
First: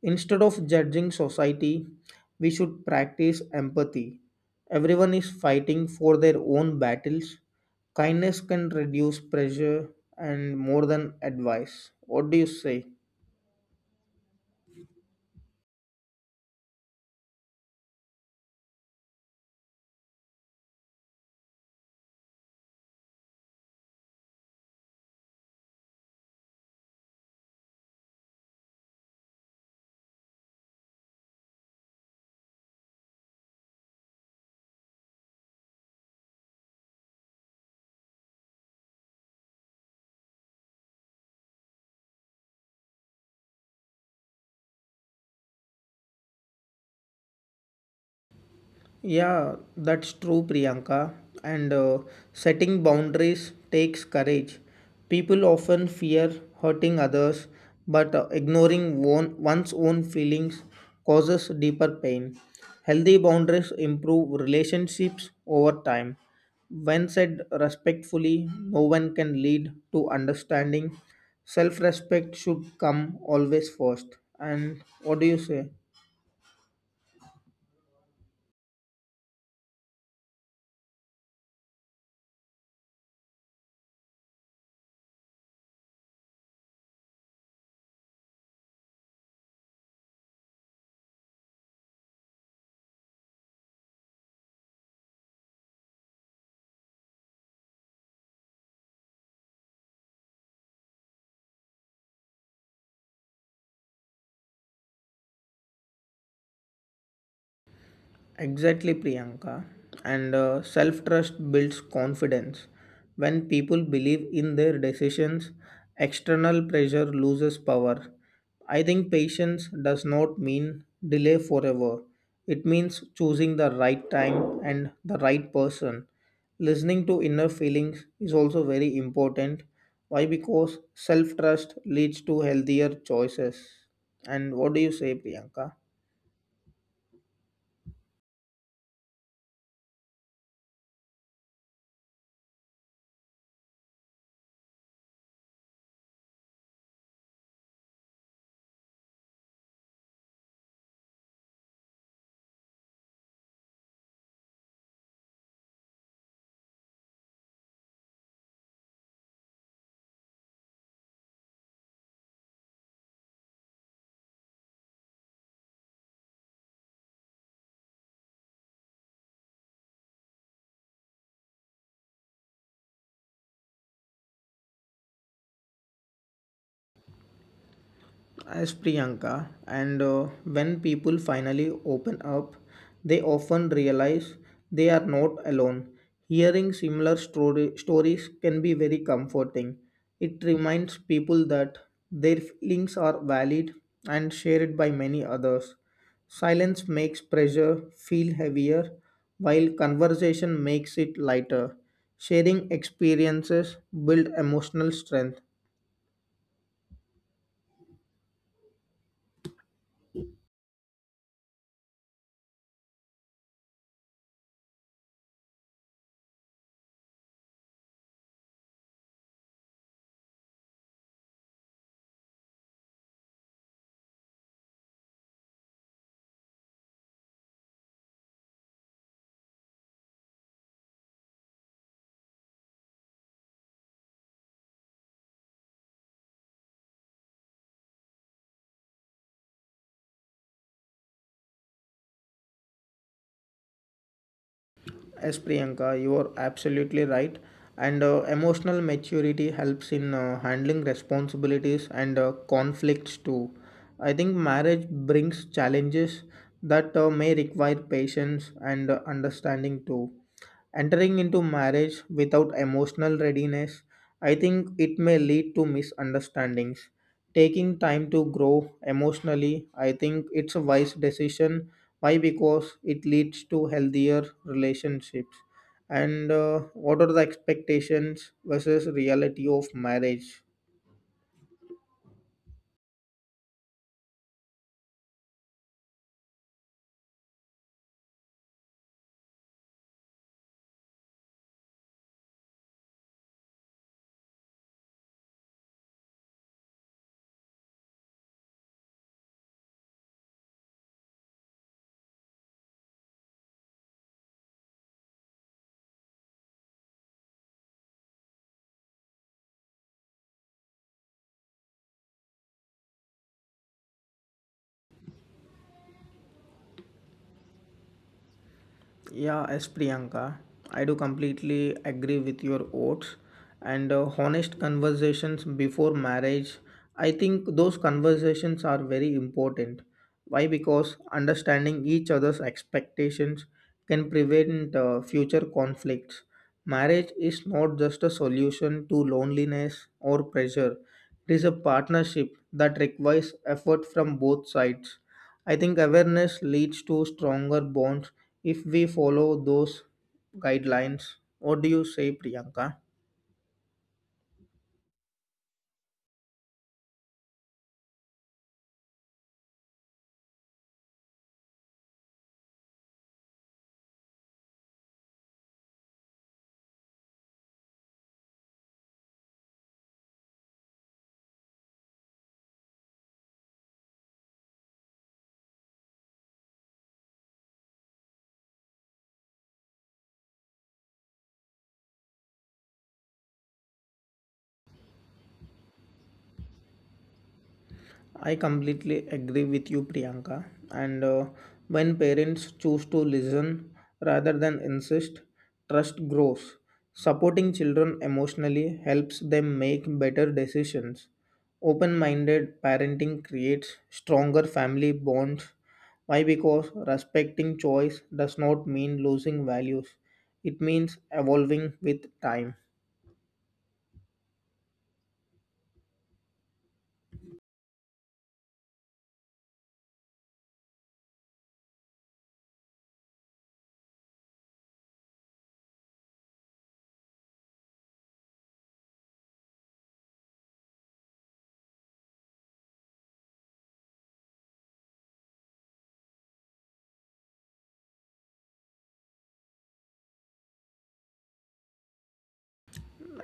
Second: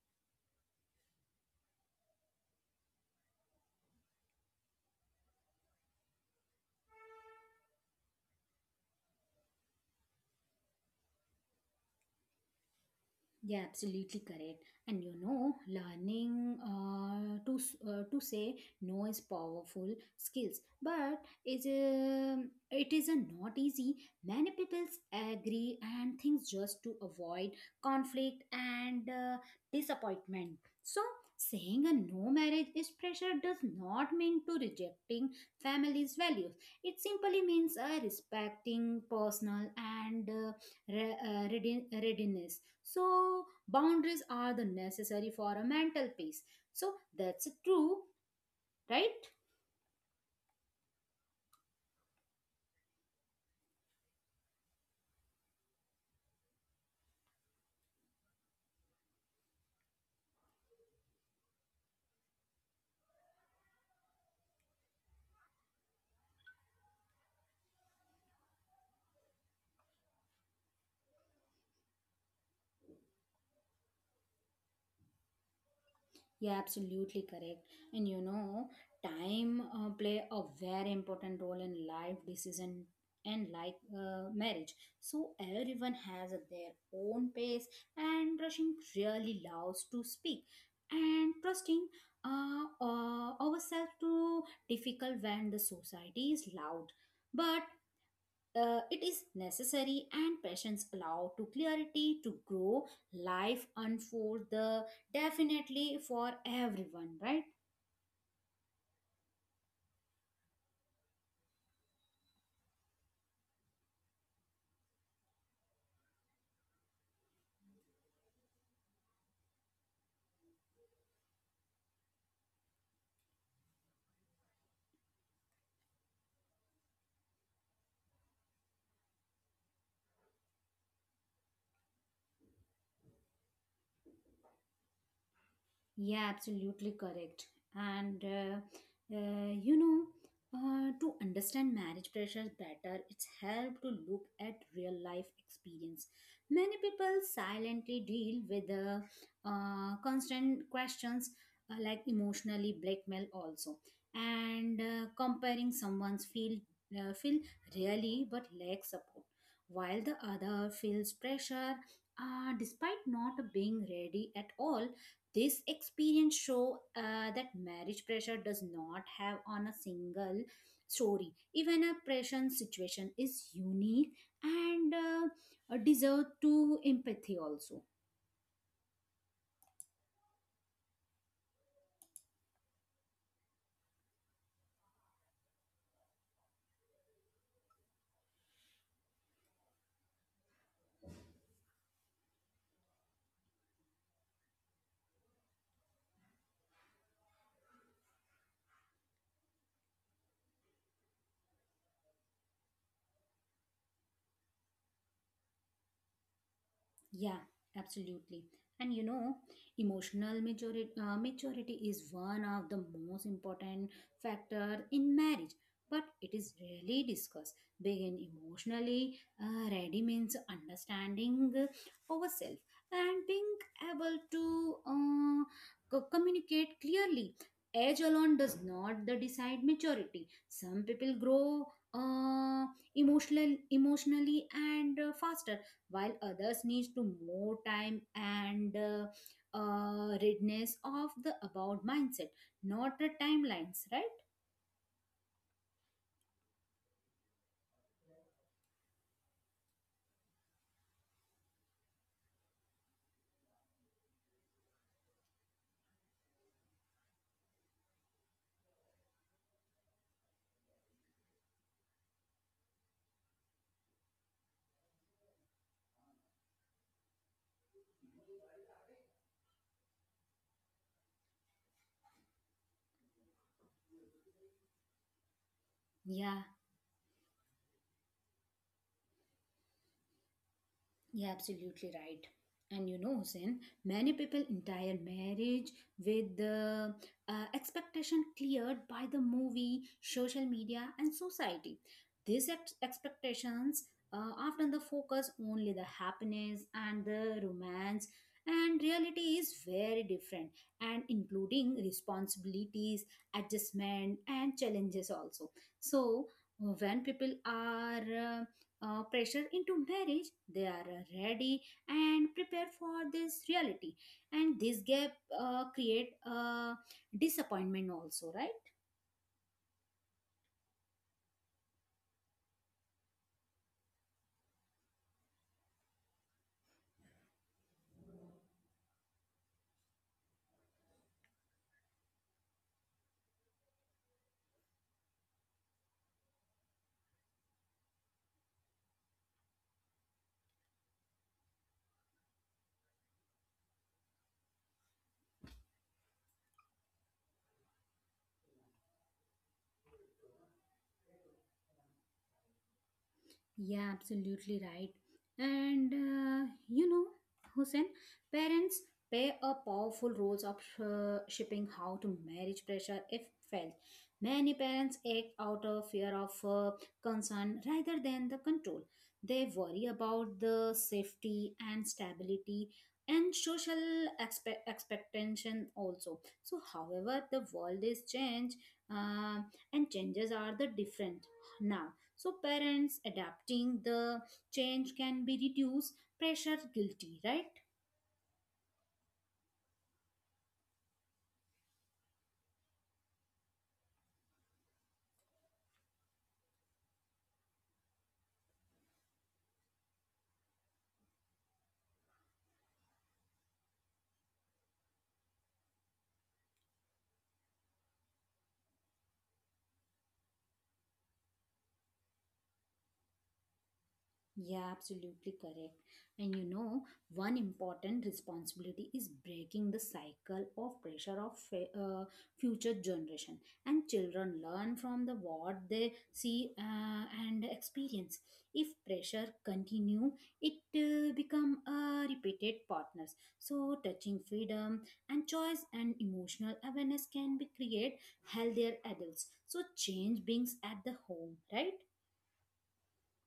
S2: Instead of judging society, we should practice empathy. Everyone is fighting for their own battles. Kindness can reduce pressure and more than advice. What do you say?
S1: Yeah, absolutely correct. And you know, learning uh, to s- uh, to say no is powerful skills, but is a it is a not easy. Many people agree and things just to avoid conflict and uh, disappointment. So saying a no marriage is pressure does not mean to rejecting family's values. It simply means uh, respecting personal and uh, re- uh, readi- readiness, so boundaries are the necessary for a mental peace. So that's true, right?
S2: Yeah, that's true, Priyanka. And uh, setting boundaries takes courage. People often fear hurting others, but uh, ignoring one, one's own feelings causes deeper pain. Healthy boundaries improve relationships over time. When said respectfully, no one can lead to understanding. Self respect should come always first. And what do you say?
S1: Yeah, absolutely correct. And you know, time uh, play a very important role in life decision and like uh, marriage. So everyone has their own pace, and rushing really loves to speak. And trusting uh, uh, ourselves to difficult when the society is loud. But Uh, it is necessary, and patience allow to clarity to grow, life unfold the definitely for everyone, right?
S2: Exactly, Priyanka. And uh, self trust builds confidence. When people believe in their decisions, external pressure loses power. I think patience does not mean delay forever, it means choosing the right time and the right person. Listening to inner feelings is also very important. Why? Because self trust leads to healthier choices. And what do you say, Priyanka?
S1: Yeah, absolutely correct. And uh, uh, you know, uh, to understand marriage pressure better, it's helped to look at real life experience. Many people silently deal with the uh, constant questions uh, like emotionally blackmail also, and uh, comparing someone's feel uh, feel really but lacks support, while the other feels pressure uh, despite not being ready at all. This experience show uh, that marriage pressure does not have on a single story. Even a pressure situation is unique and uh, deserve to empathy also.
S2: As Priyanka, and uh, when people finally open up, they often realize they are not alone. Hearing similar story- stories can be very comforting. It reminds people that their feelings are valid and shared by many others. Silence makes pressure feel heavier, while conversation makes it lighter. Sharing experiences build emotional strength.
S1: Yeah, absolutely. And you know, emotional maturity, uh, maturity is one of the most important factor in marriage, but it is rarely discussed. Begin emotionally uh, ready means understanding uh, ourselves and being able to uh, co- communicate clearly. Age alone does not the decide maturity. Some people grow uh, emotional, emotionally and uh, faster, while others needs to more time and uh, uh, readiness of the about mindset, not the timelines, right?
S2: Yes, Priyanka, you are absolutely right. And uh, emotional maturity helps in uh, handling responsibilities and uh, conflicts too. I think marriage brings challenges that uh, may require patience and uh, understanding too. Entering into marriage without emotional readiness, I think it may lead to misunderstandings. Taking time to grow emotionally, I think it's a wise decision, why? Because it leads to healthier relationships. And
S1: Yeah,
S2: uh, what are the expectations versus reality of marriage?
S1: you're absolutely right. And you know, Hussein, many people entire marriage with the uh, expectation cleared by the movie, social media, and society. These ex- expectations uh, often the focus only the happiness and the romance, and reality is very different, and including responsibilities, adjustment, and challenges also. So when people are uh, uh, pressure into marriage, they are uh, ready and prepared for this reality, and this gap uh, create uh, disappointment also, right?
S2: Yeah, as Priyanka, I do completely agree with your votes and uh, honest conversations before marriage. I think those conversations are very important. Why? Because understanding each other's expectations can prevent uh, future conflicts. Marriage is not just a solution to loneliness or pressure, it is a partnership that requires effort from both sides. I think awareness leads to stronger bonds if we follow those guidelines. What do you say, Priyanka?
S1: Yeah, absolutely right. And uh, you know, Hussein, parents play a powerful role of uh, shipping how to marriage pressure if felt. Many parents act out of fear of uh, concern rather than the control. They worry about the safety and stability and social expe- expectation also. So, however, the world is changed uh, and changes are the different now, so parents adapting the change can be reduce pressure guilty, right?
S2: I completely agree with you, Priyanka. And uh, when parents choose to listen rather than insist, trust grows. Supporting children emotionally helps them make better decisions. Open minded parenting creates stronger family bonds. Why? Because respecting choice does not mean losing values, it means evolving with time.
S1: Yeah, absolutely correct. And you know, one important responsibility is breaking the cycle of pressure of fe- uh, future generation. And children learn from the what they see uh, and experience. If pressure continue, it uh, become a repeated partners. So touching freedom and choice and emotional awareness can be create healthier adults. So change brings at the home, right?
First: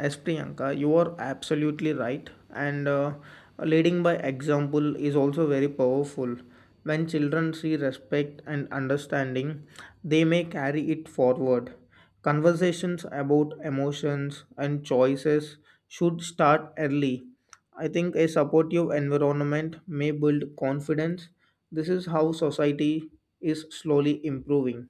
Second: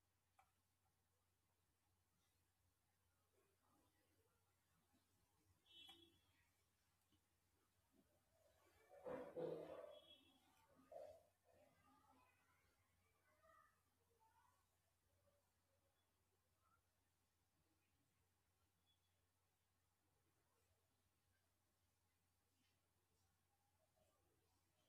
S2: As Priyanka, you are absolutely right, and uh, leading by example is also very powerful. When children see respect and understanding, they may carry it forward. Conversations about emotions and choices should start early. I think a supportive environment may build confidence. This is how society is slowly improving.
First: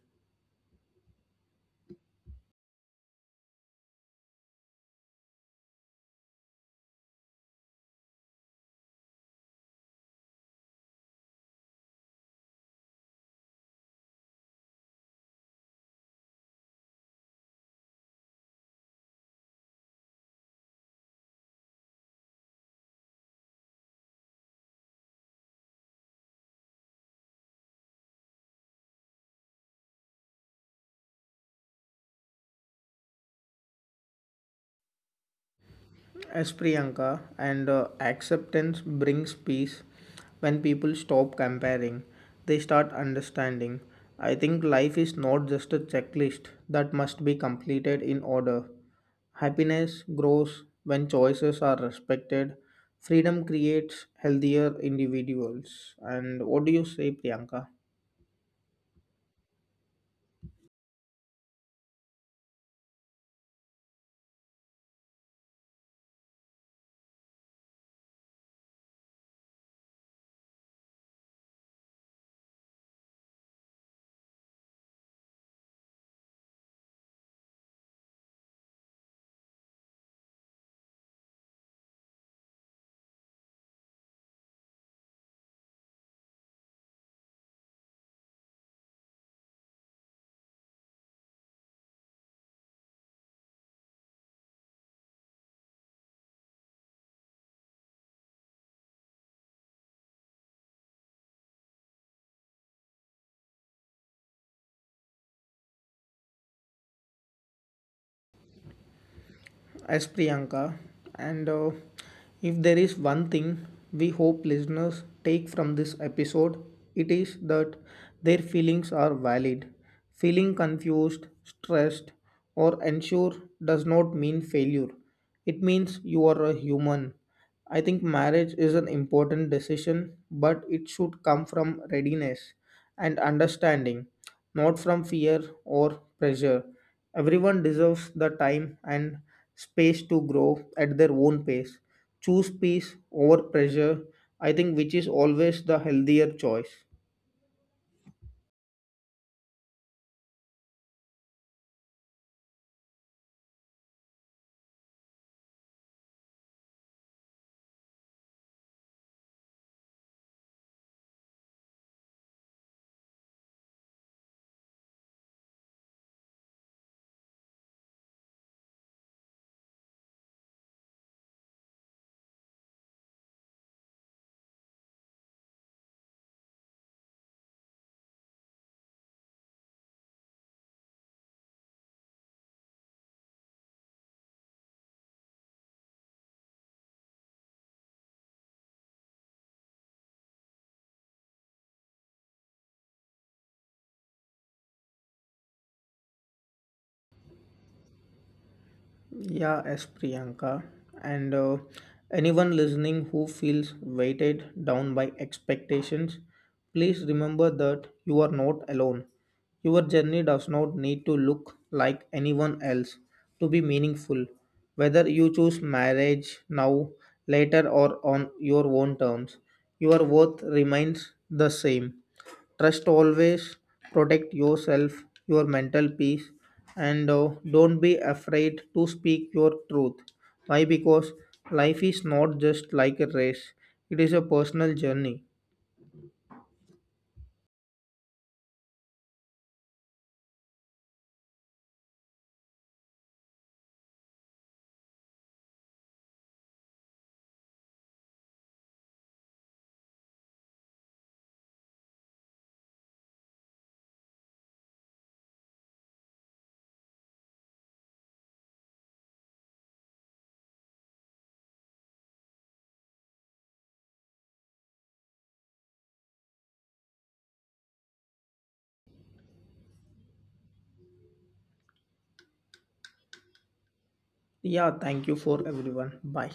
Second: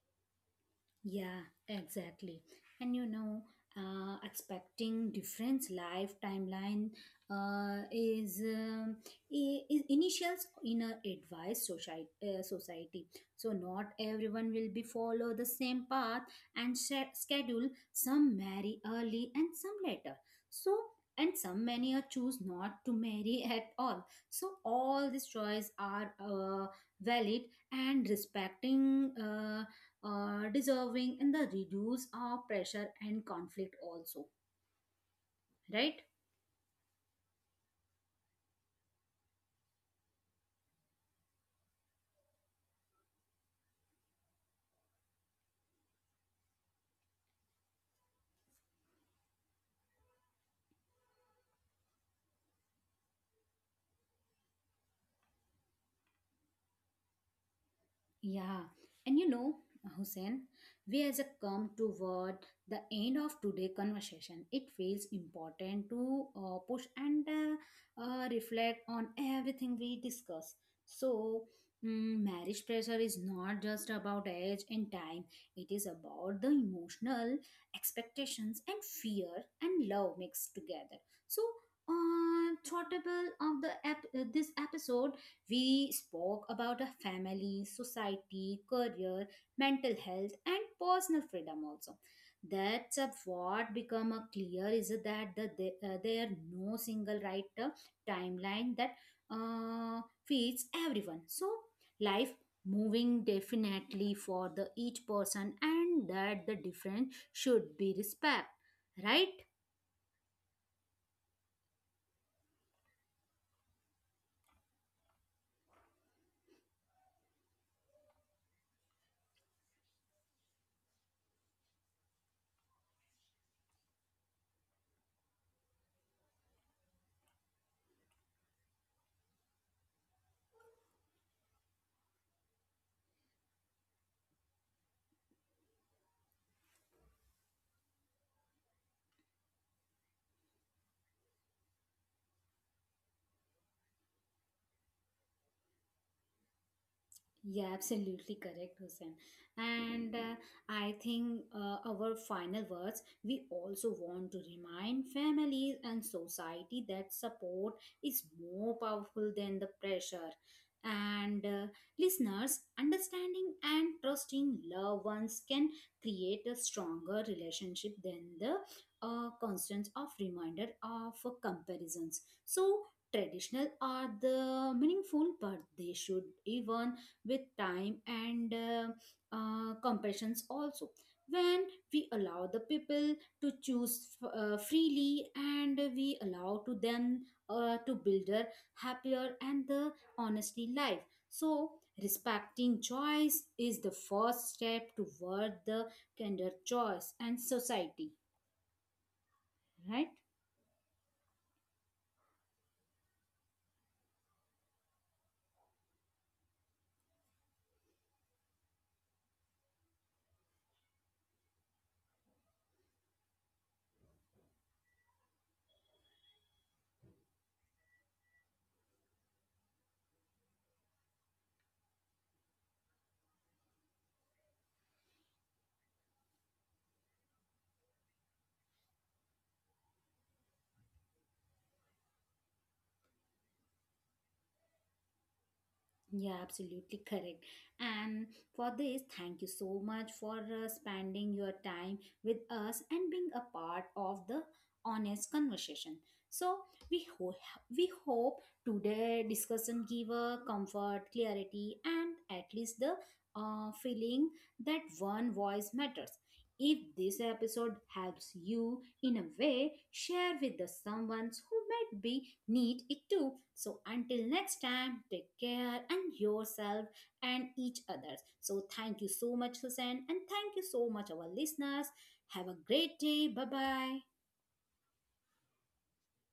S1: Yeah, exactly. And you know, uh, expecting different life timeline uh, is, um, i- is initials in a advice society, uh, society. So not everyone will be follow the same path and sche- schedule. Some marry early and some later. So and some many are choose not to marry at all. So all these choices are uh, valid and respecting. Uh, uh, deserving and the reduce our pressure and conflict also, right?
S2: As Priyanka, and uh, acceptance brings peace. When people stop comparing, they start understanding. I think life is not just a checklist that must be completed in order. Happiness grows when choices are respected. Freedom creates healthier individuals. And what do you say, Priyanka?
S1: Yeah, and you know, Hussein, we as a come toward the end of today conversation, it feels important to uh, push and uh, uh, reflect on everything we discuss. So, mm, marriage pressure is not just about age and time; it is about the emotional expectations and fear and love mixed together. So, uh, thoughtable of the ep- uh, this episode, we spoke about a family, society, career, mental health, and personal freedom also. That's a, what become a clear is that the, the, uh, there are no single right uh, timeline that uh, fits everyone. So life moving definitely for the each person, and that the difference should be respect, right?
S2: As Priyanka. And uh, if there is one thing we hope listeners take from this episode, it is that their feelings are valid. Feeling confused, stressed, or unsure does not mean failure. It means you are a human. I think marriage is an important decision, but it should come from readiness and understanding, not from fear or pressure. Everyone deserves the time and space to grow at their own pace. Choose peace over pressure, I think, which is always the healthier choice.
S1: Yeah, absolutely correct, Hussein. And uh, I think uh, our final words, we also want to remind families and society that support is more powerful than the pressure. And uh, listeners, understanding and trusting loved ones can create a stronger relationship than the uh, constant of reminder of uh, comparisons. So traditional are the meaningful, but they should even with time and uh, uh, compassions also. When we allow the people to choose f- uh, freely, and we allow to them uh, to build a happier and the honestly life, so respecting choice is the first step toward the kinder choice and society,
S2: Yeah, as
S1: right?
S2: Priyanka, and uh, anyone listening who feels weighted down by expectations, please remember that you are not alone. Your journey does not need to look like anyone else to be meaningful, whether you choose marriage now, later, or on your own terms. Your worth remains the same. Trust always, protect yourself, your mental peace, and uh, don't be afraid to speak your truth. Why? Because life is not just like a race, it is a personal journey.
S1: Yeah, absolutely correct. And for this, thank you so much for uh, spending your time with us and being a part of the honest conversation. So we ho- we hope today discussion give a comfort, clarity, and at least the uh, feeling that one voice matters. If this episode helps you in a way, share with the someone who might be need it too. So until next time, take care and yourself and each other. So thank you so much, Hussein, and thank you so much, our listeners. Have a great day. Bye bye.
S2: Yeah, thank you for everyone. Bye.